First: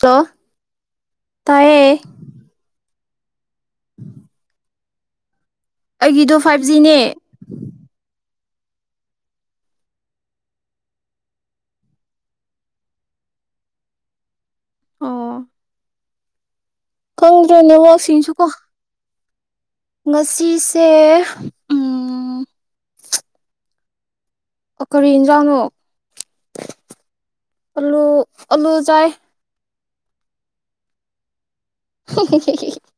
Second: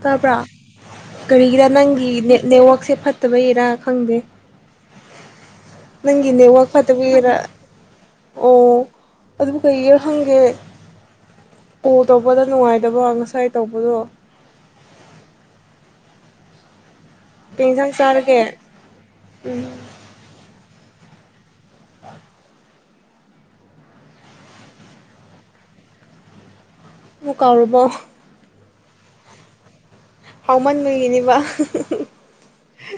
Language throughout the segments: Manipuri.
ꯍꯜꯂꯣ ꯇꯥꯕ꯭ꯔꯥ ꯀꯔꯤꯒꯤꯔ ꯇꯥꯏꯌꯦ ꯅꯪꯒꯤ ꯅꯦꯠ ꯅꯦꯠꯋꯔꯛꯁꯦ ꯐꯠ [unintelligible] ꯈꯔꯥ ꯈꯪꯗꯦ ꯅꯪꯒꯤ ꯑꯩꯒꯤꯗꯣ ꯐꯥꯏꯚ ꯅꯦꯠꯋꯥꯛ ꯖꯤꯅꯦ ꯐꯠꯇꯕꯩꯔ ꯑꯣ ꯑꯗꯨꯕꯨ ꯀꯩꯒꯤꯔ ꯈꯪꯒꯦ ꯀꫭꯜ ꯇꯧꯕꯗ ꯅꯨꯡꯉꯥꯏꯇꯕ ꯉꯁꯥꯏ ꯇꯧꯕꯗꯣ ꯑꯣ ꯀꯧꯗꯦ ꯅꯦꯠꯛꯋꯥꯁꯤꯡꯁꯨ ꯀꯣ ꯎꯝ ꯉꯁꯤꯁꯦ ꯎꯝ ꯀꯔꯤ ꯌꯦꯟꯖꯥꯡꯅꯣ ꯃꯨ ꯀꯥꯎꯔꯕꯣ ꯑꯂꯨꯖꯏ ꯍꯥꯎꯃꯟ ꯕꯒꯤꯅꯦꯕ [unintelligible]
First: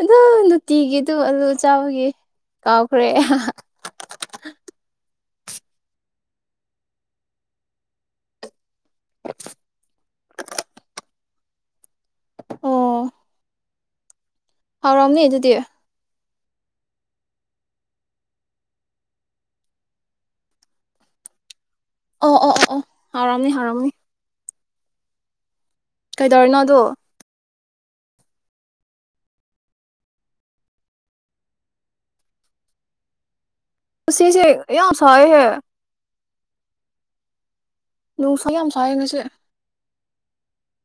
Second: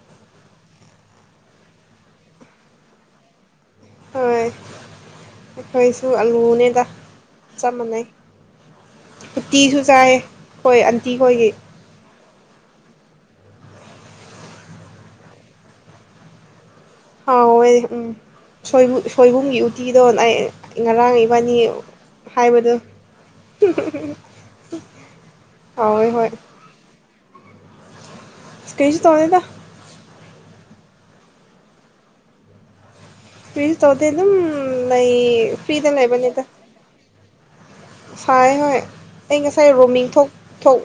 ꯑꯗꯨ ꯅꯨꯡꯇꯤꯒꯤꯗꯣ ꯑꯂꯨ ꯆꯥꯕꯒꯤ ꯀꯥꯎꯈ꯭ꯔꯦ ꯍꯣꯏ ꯑꯩꯈꯣꯏꯁꯨ ꯑꯂꯨꯅꯦꯗ ꯆꯞ ꯃꯥꯟꯅꯩ ꯎꯇꯤꯁꯨ ꯆꯥꯏꯑꯦ ꯑꯈꯣꯏ ꯑꯟꯇꯤ ꯈꯣꯏꯒꯤ ꯑꯣ ꯍꯥꯎꯔꯝꯅꯤ ꯑꯗꯨꯗꯤ ꯍꯥꯎꯋꯦ ꯎꯝ ꯁꯣꯏꯕꯨꯝ ꯁꫭꯏꯕꯨꯝꯒꯤ ꯎꯇꯤꯗꯣ ꯑꯩ ꯉꯔꯥꯡ ꯏꯕꯥꯅꯤ ꯑꯣ ꯑꯣ ꯑꯣ ꯍꯥꯏꯕꯗꯥ ꯑꯣ ꯍꯥꯎꯔꯝꯅꯤ ꯍꯥꯎꯔꯝꯅꯤ [unintelligible] [unintelligible] ꯀꯩꯗꯧꯔꯤꯅꯣ ꯑꯗꯣ ꯀꯩꯁꯨ ꯇꯣꯗꯦꯗ ꯀꯩꯁꯨ ꯇꯧꯗ ꯑꯗꯨꯝ ꯉꯁꯤꯁꯦ ꯌꯥꯝ ꯂꯩ ꯁꯥꯏꯍꯦ ꯐ꯭ꯤꯗ ꯂꯩꯕꯅꯤꯗ ꯅꯨꯡꯁꯥ ꯁꯥꯏ ꯌꯥꯝ ꯍꯣꯏ ꯉꯁꯤ ꯑꯩ ꯉꯁꯥꯏ ꯔꯣꯃꯤꯡ ꯊꯣꯛ ꯊꯣꯛ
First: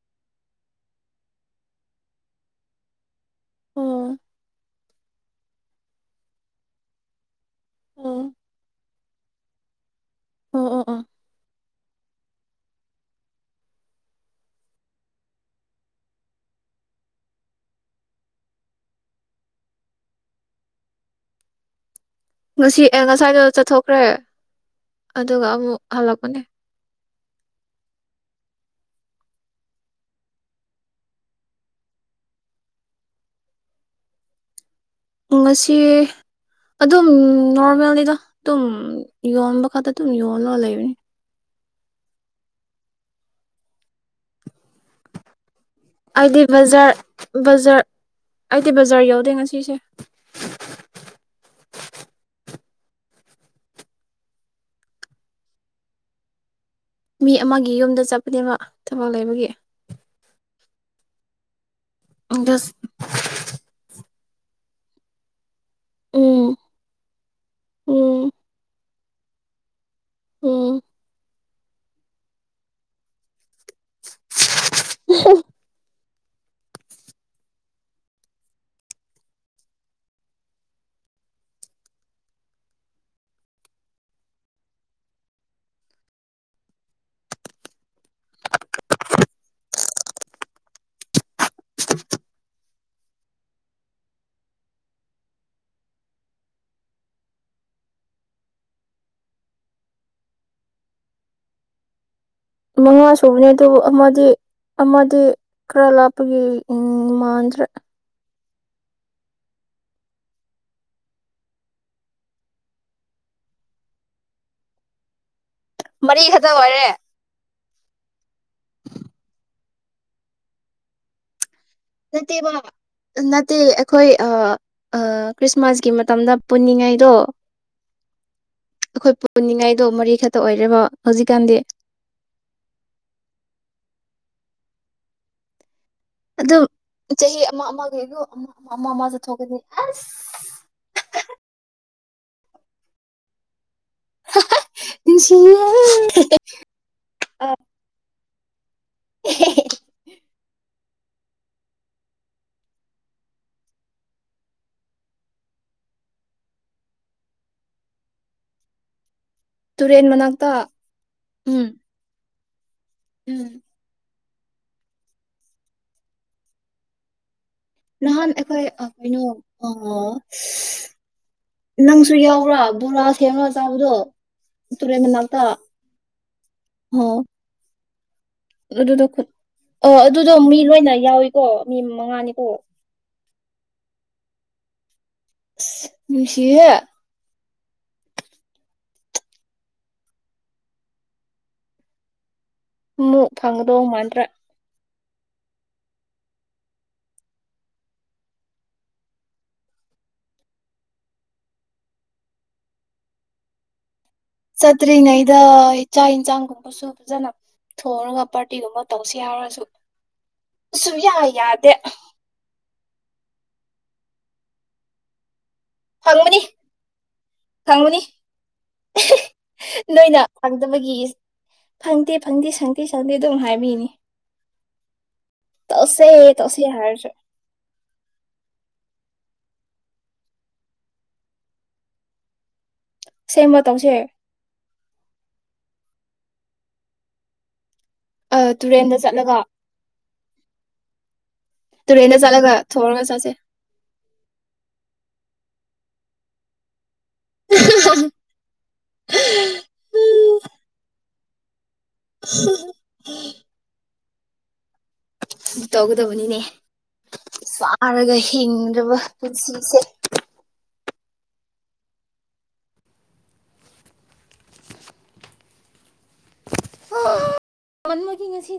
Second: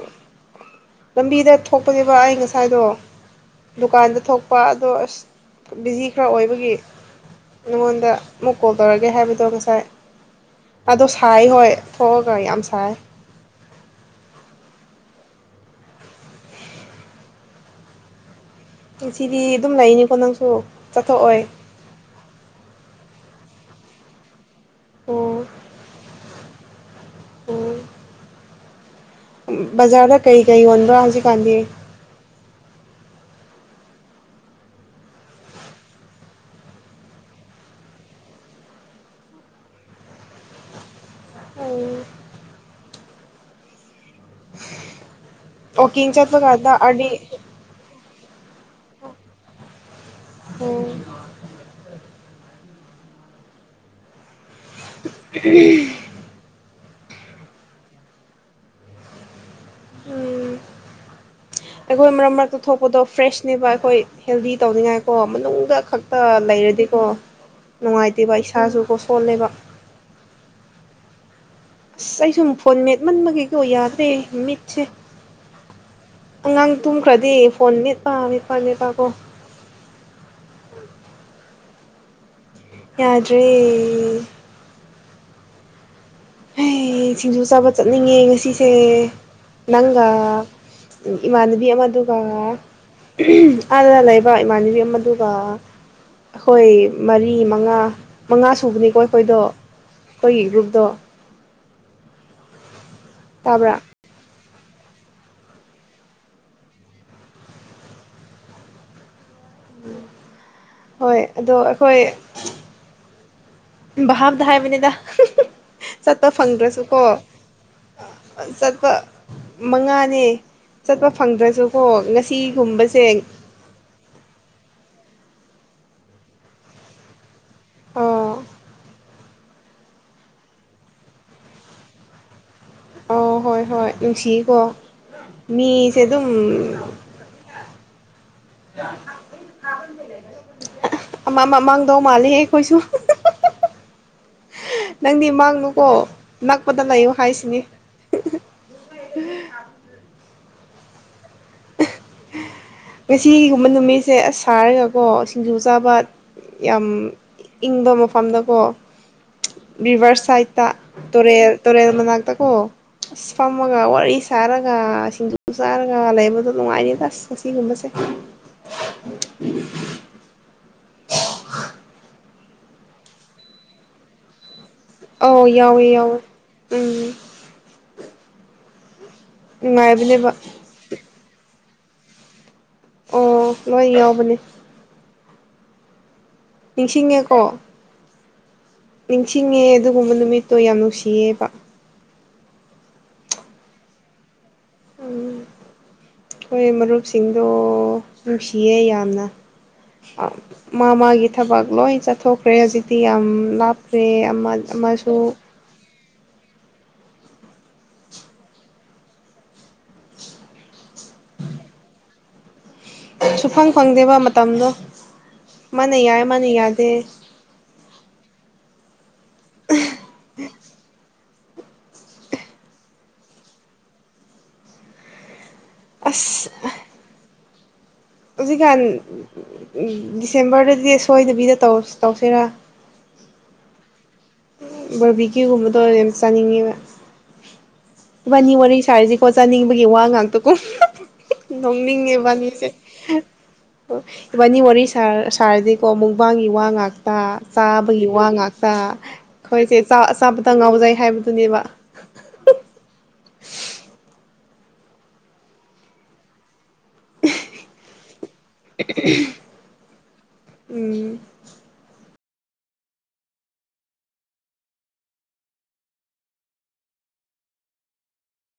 ꯂꯝꯕꯤꯗ ꯊꯣꯛꯄꯅꯦꯕ ꯑꯩ ꯉꯁꯥꯏꯗꯣ ꯑꯣ ꯗꯨꯀꯥꯟꯗ ꯊꯣꯛꯄ ꯑꯗꯣ ꯑꯁ ꯕꯤꯖꯤ ꯈꯔ ꯑꯣꯏꯕꯒꯤ ꯅꯉꯣꯟꯗ ꯑꯣ ꯑꯃꯨꯛ ꯀꯣꯜ ꯇꯧꯔꯒꯦ ꯍꯥꯏꯕ ꯇꯣ ꯉꯁꯥꯏ ꯑꯣ ꯑꯣ ꯑꯣ ꯑꯗꯨꯣ ꯁꯥꯏ ꯍꯣꯏ ꯊꯣꯑꯒ ꯌꯥꯝ ꯁꯥꯥꯏ ꯉꯤꯁꯤꯗꯤ ꯑꯗꯨꯝ ꯂꯩꯅꯤꯀꯣ ꯅꯪꯁꯨ ꯆꯠꯊꯣꯛꯑꯣꯏ ꯉꯁꯤ ꯑꯦ ꯉꯁꯥꯏꯗꯣ ꯆꯠꯊꯣꯛꯈ꯭ꯔꯦ ꯑꯣ ꯑꯗꯨꯒ ꯑꯃꯨꯛ ꯍꯜꯂꯛꯄꯅꯦ ꯑꯣ ꯕꯖꯥꯔꯗ ꯀꯩꯀꯩ ꯌꯣꯟꯕ꯭ꯔꯥ ꯍꯧꯖꯤꯛꯀꯥꯟꯗꯤ ꯉꯁꯤ ꯑꯗꯨꯝ ꯅꯣꯔꯃꯦꯜꯅꯤꯗ ꯇꯨꯝ ꯌꯣꯟꯕ ꯈꯇ ꯗꯨꯝ ꯌꯣꯜꯂꯒ ꯂꯩꯕꯅꯤ ꯑꯣ ꯋꯥꯛꯀꯤꯡ ꯆꯠꯄ ꯑꯩꯗꯤ ꯀꯥꯟꯗ ꯑꯥꯔꯗꯤ ꯕꯖꯥꯔ ꯕꯖꯥꯔ ꯑꯩꯗꯤ ꯕꯖꯥꯔ ꯌꯧꯗꯦ ꯉꯁꯤꯁꯦ ꯎꯝ [unintelligible] ꯃꯤ ꯑꯃꯒꯤ ꯌꯨꯝꯗ ꯆꯠꯄꯅꯦꯕ ꯊꯕꯛ ꯂꯩꯕꯒꯤ ꯎꯝ ꯑꯈꯣꯏ ꯃꯔꯛ ꯃꯔꯛꯇ ꯖꯁ ꯊꯣꯛꯄꯗꯣ ꯐ꯭ꯔꯦꯁꯅꯦꯕ ꯑꯈꯣꯏ ꯍꯦꯜꯗꯤ ꯇꯧꯅꯤꯡꯉꯥꯏ ꯀꯣ ꯃꯅꯨꯡꯗ ꯈꯛꯇ ꯎꯝ ꯂꯩꯔꯗꯤꯀꯣ ꯎꯝ ꯅꯨꯡꯉꯥꯏꯇꯦꯕ ꯏꯁꯥꯁꯨ ꯀꯣ ꯄꯣꯜꯂꯦꯕ ꯎꯝ ꯑꯁ ꯑꯩꯁꯨꯝ ꯐꯣꯟ ꯃꯦꯠꯃꯟꯕꯒꯤ ꯀꯣ ꯌꯥꯗ ꯇꯦ ꯃꯤꯠꯁꯦ ꯑꯉꯥꯡ ꯇꯨꯝꯈ꯭ꯔꯗꯤ ꯐꯣꯟ ꯃꯦꯠꯄꯥ ꯃꯦꯠꯄꯥ ꯃꯦꯠꯄꯥꯀꯣ ꯌꯥꯗ꯭ꯔꯦ ꯍꯩ ꯁꯤꯡꯖꯨ ꯆꯥꯕ ꯆꯠꯅꯤꯡꯉꯦ ꯉꯁꯤꯁꯦ ꯅꯪꯒ ꯏꯃꯥꯟꯅꯕꯤ ꯑꯃꯗꯨꯒ ꯑꯥꯗ ꯂꯩꯕ ꯏꯃꯥꯟꯅꯕꯤ ꯑꯃꯗꯨꯒ ꯑꯈꯣꯏ ꯃꯔꯤ ꯃꯉꯥ ꯃꯉꯥ ꯁꯨꯕꯅꯤꯀꯣ ꯑꯩꯈꯣꯏꯗꯣ ꯈꯣꯏꯒꯤ ꯒ꯭ꯔꯨꯞꯇꯣ ꯃꯉꯥ ꯁꯨꯕꯅꯦ ꯇꯥꯕ꯭ꯔꯥ ꯑꯗꯨꯕꯨ ꯑꯃꯗꯤ ꯑꯃꯗꯤ ꯈꯔ꯭ ꯂꯥꯞꯄꯒꯤ ꯎꯝ ꯃꯥꯟꯗ꯭ꯔꯦ ꯍꯣꯏ ꯑꯗꯣ ꯑꯈꯣꯏ ꯚꯥꯞꯇ ꯍꯥꯏꯕꯅꯦꯗ ꯃꯔꯤ ꯆꯠꯄ ꯈꯛꯇ ꯑꯣꯏꯔꯦ ꯐꯪꯗ꯭ꯔꯁꯨꯀꯣ ꯆꯠꯄ ꯃꯉꯥꯅꯦ ꯆꯠꯄ ꯐꯪꯗ꯭ꯔꯁꯨ ꯅꯠꯇꯦꯕ ꯅꯠꯇꯦ ꯑꯩꯈꯣꯏ ꯑꯥ ꯈ꯭ꯔꯤꯁꯃꯥꯁꯀꯤ ꯃꯇꯝꯗ ꯄꯨꯟꯅꯤꯡꯉꯥꯏꯗꯣ ꯑꯣ ꯈꯣꯏ ꯄꯨꯟꯅꯤꯡꯉꯥꯏꯗꯣ ꯃꯔꯤꯈꯇ ꯑꯣꯏꯔꯦꯕꯣ ꯍꯧꯖꯤꯛꯀꯥꯟꯗꯤ ꯑꯣ ꯍꯣꯏ ꯍꯣꯏ ꯅꯨꯡꯁꯤꯌꯦꯀꯣ ꯃꯤ ꯑꯗꯣ ꯆꯍꯤ ꯑꯃ ꯑꯃꯒꯤ ꯑꯃ [unintelligible] ꯆꯠꯊꯣꯛꯀꯅꯤ ꯑꯁ ꯑꯃ ꯃꯃꯥꯡ ꯗꯧ ꯃꯜꯂꯦꯍꯦ ꯑꯈꯣꯏꯁꯨ ꯅꯪꯗꯤ ꯅꯨꯡꯁꯤꯌꯦ ꯃꯥꯡꯅꯨꯀꯣ ꯅꯛꯄꯗ ꯂꯩꯌꯨ ꯑ ꯍꯥꯏꯁꯤꯅꯤ [inaudible] ꯉꯁꯤꯒꯨꯝꯕ ꯅꯨꯃꯤꯠꯁꯦ ꯑꯁ ꯁꯥꯔꯒꯀꯣ ꯁꯤꯡꯖꯨ ꯆꯥꯕ ꯌꯥꯝ ꯏꯪꯕ ꯃꯐꯝꯗꯀꯣ ꯇꯨꯔꯦꯟ ꯔꯤꯕꯔꯁ ꯃꯅꯥꯛꯇ ꯁꯥꯏꯠꯇ ꯇꯨꯔꯦꯜ ꯎꯝ ꯇꯨꯔꯦꯜ ꯃꯅꯥꯛꯇ ꯑꯣ ꯑꯁ ꯎꯝ ꯐꯝꯃꯒ ꯋꯥꯔꯤ ꯆꯥꯔꯒ ꯁꯤꯡꯖꯨ ꯆꯥꯔꯒ ꯂꯩꯕꯗꯨ ꯅꯨꯡꯉꯥꯏꯅꯤ ꯇꯁ ꯅꯍꯥꯟ ꯑꯩꯈꯣꯏ ꯑ ꯀꯩꯅꯣ ꯑꯃ ꯅꯪꯁꯨ ꯌꯥꯎꯔꯥ ꯕꯨꯃꯥꯁꯀꯤ ꯑꯃ ꯆꯥꯕꯗꯣ ꯇꯨꯔꯦꯟ ꯃꯅꯥꯛꯇ ꯑꯧ ꯌꯥꯎꯋꯦ ꯌꯥꯎꯋꯦ ꯎꯝ ꯑꯗꯨꯗ ꯑꯣ ꯅꯨꯡꯉꯥꯏꯕꯅꯦꯕ ꯑꯗꯨꯗꯣ ꯃꯤ ꯂꯣꯏꯅ ꯌꯥꯎꯋꯤ ꯀꯣ ꯃꯤ ꯃꯉꯥꯅꯤꯀꯣ ꯑꯣ ꯂꯣꯏ ꯌꯥꯎꯕꯅꯦ [unintelligible] ꯅꯤꯡꯁꯤꯡꯉꯦꯀꯣ ꯅꯤꯡꯁꯤꯡꯉꯦ ꯑꯗꯨꯒꯨꯝꯕ ꯅꯨꯃꯤꯠꯇꯣ ꯌꯥꯝ ꯅꯨꯡꯁꯤꯌꯦꯕ ꯑꯃꯨꯛ ꯐꯪꯒꯗꯕ ꯃꯥꯟꯗꯔꯦ ꯎꯝ ꯑꯩꯈꯣꯏ ꯃꯔꯨꯞꯁꯤꯡꯗꯣ ꯅꯨꯡꯁꯤꯌꯦ ꯌꯥꯝꯅ ꯃꯥ ꯃꯥꯒꯤ ꯊꯕꯛ ꯂꯣꯏ ꯆꯠꯊꯣꯛꯈ꯭ꯔꯦ ꯍꯧꯖꯤꯛꯇꯤ ꯌꯥꯝ ꯂꯥꯞ ꯑꯦ ꯑꯃꯁꯨ ꯆꯠꯇ꯭ꯔꯤꯉꯩꯗ ꯆꯥꯛ ꯏꯟꯁꯥꯡꯒꯨꯝꯕꯁꯨ ꯐꯖꯅ ꯊꯣꯡꯉꯒ ꯄꯥꯔꯇꯤꯒꯨꯝꯕ ꯇꯧꯁꯤ ꯌꯥꯎꯔꯁꯨ ꯁꯨꯝ ꯌꯥ ꯌꯥꯗꯦ ꯁꯨꯐꯪ ꯐꯪꯗꯦꯕ ꯃꯇꯝꯗꯣ ꯃꯥꯅ ꯌꯥꯏ ꯐꯪꯕꯅꯤ ꯃꯥꯅ ꯌꯥꯗꯦ ꯐꯪꯕꯅꯤ [inaudible] ꯅꯣꯏꯅ ꯐꯪꯗꯕꯒꯤ ꯐꯪꯗꯦ ꯐꯪꯗꯦ ꯁꯪꯗꯦ ꯁꯪꯗꯦ ꯑꯗꯨꯝ ꯍꯥꯏꯕꯤꯅꯤ ꯇꯧꯁꯦ ꯑꯁ ꯇꯧꯁꯦ ꯍꯥꯏꯔꯁꯨ ꯍꯧꯖꯤꯛꯀꯥꯟ ꯗꯤꯁꯦꯝꯕꯔꯗꯗꯤ ꯁꯣꯏꯗꯕꯤꯗ ꯇꯧꯁꯤꯔꯥ ꯁꯦꯝꯃ ꯇꯧꯁꯦ ꯕꯔꯕꯤꯀ꯭ꯌꯨ ꯒꯨꯝꯕ ꯇꯧꯔꯗꯤ ꯌꯥꯝ ꯆꯥꯅꯤꯡꯉꯤꯕ ꯑ ꯏꯕꯥꯅꯤ ꯋꯥꯔꯤ ꯇꯨꯔꯦꯟꯗ ꯁꯥꯔꯤꯁꯤꯀꯣ ꯆꯠꯂꯒ ꯆꯥꯅꯤꯡꯕꯒꯤ ꯋꯥ ꯉꯥꯛꯇ ꯀꯨꯝ ꯅꯣꯛꯅꯤꯡꯉꯦ ꯇꯨꯔꯦꯟꯗ ꯆꯠꯂꯒ ꯏꯕꯥꯅꯤꯁꯦ ꯊꯣꯡꯔꯒ ꯆꯥꯁꯦ ꯏꯕꯥꯅꯤ ꯋꯥꯔꯤ ꯁꯥꯔ ꯁꯥꯔꯗꯤꯀꯣ ꯃꯨꯛꯕꯥꯡꯒꯤ ꯋꯥ ꯉꯥꯛꯇ ꯆꯥꯕꯒꯤ ꯋꯥ ꯉꯥꯛꯇ ꯑꯦꯆꯥ ꯑꯆꯥꯥꯕꯗ ꯉꯥꯎꯖꯩ ꯍꯥꯏꯕꯗꯨꯅꯦꯕ [unintelligible] ꯇꯒꯗꯕꯅꯤꯅꯦ ꯆꯥꯔꯒ ꯍꯤꯡꯗ꯭ꯔꯕ ꯄꯨꯟꯁꯤꯁꯦ ꯎꯝ [unintelligible] ꯒꯤ ꯉꯥꯁꯤ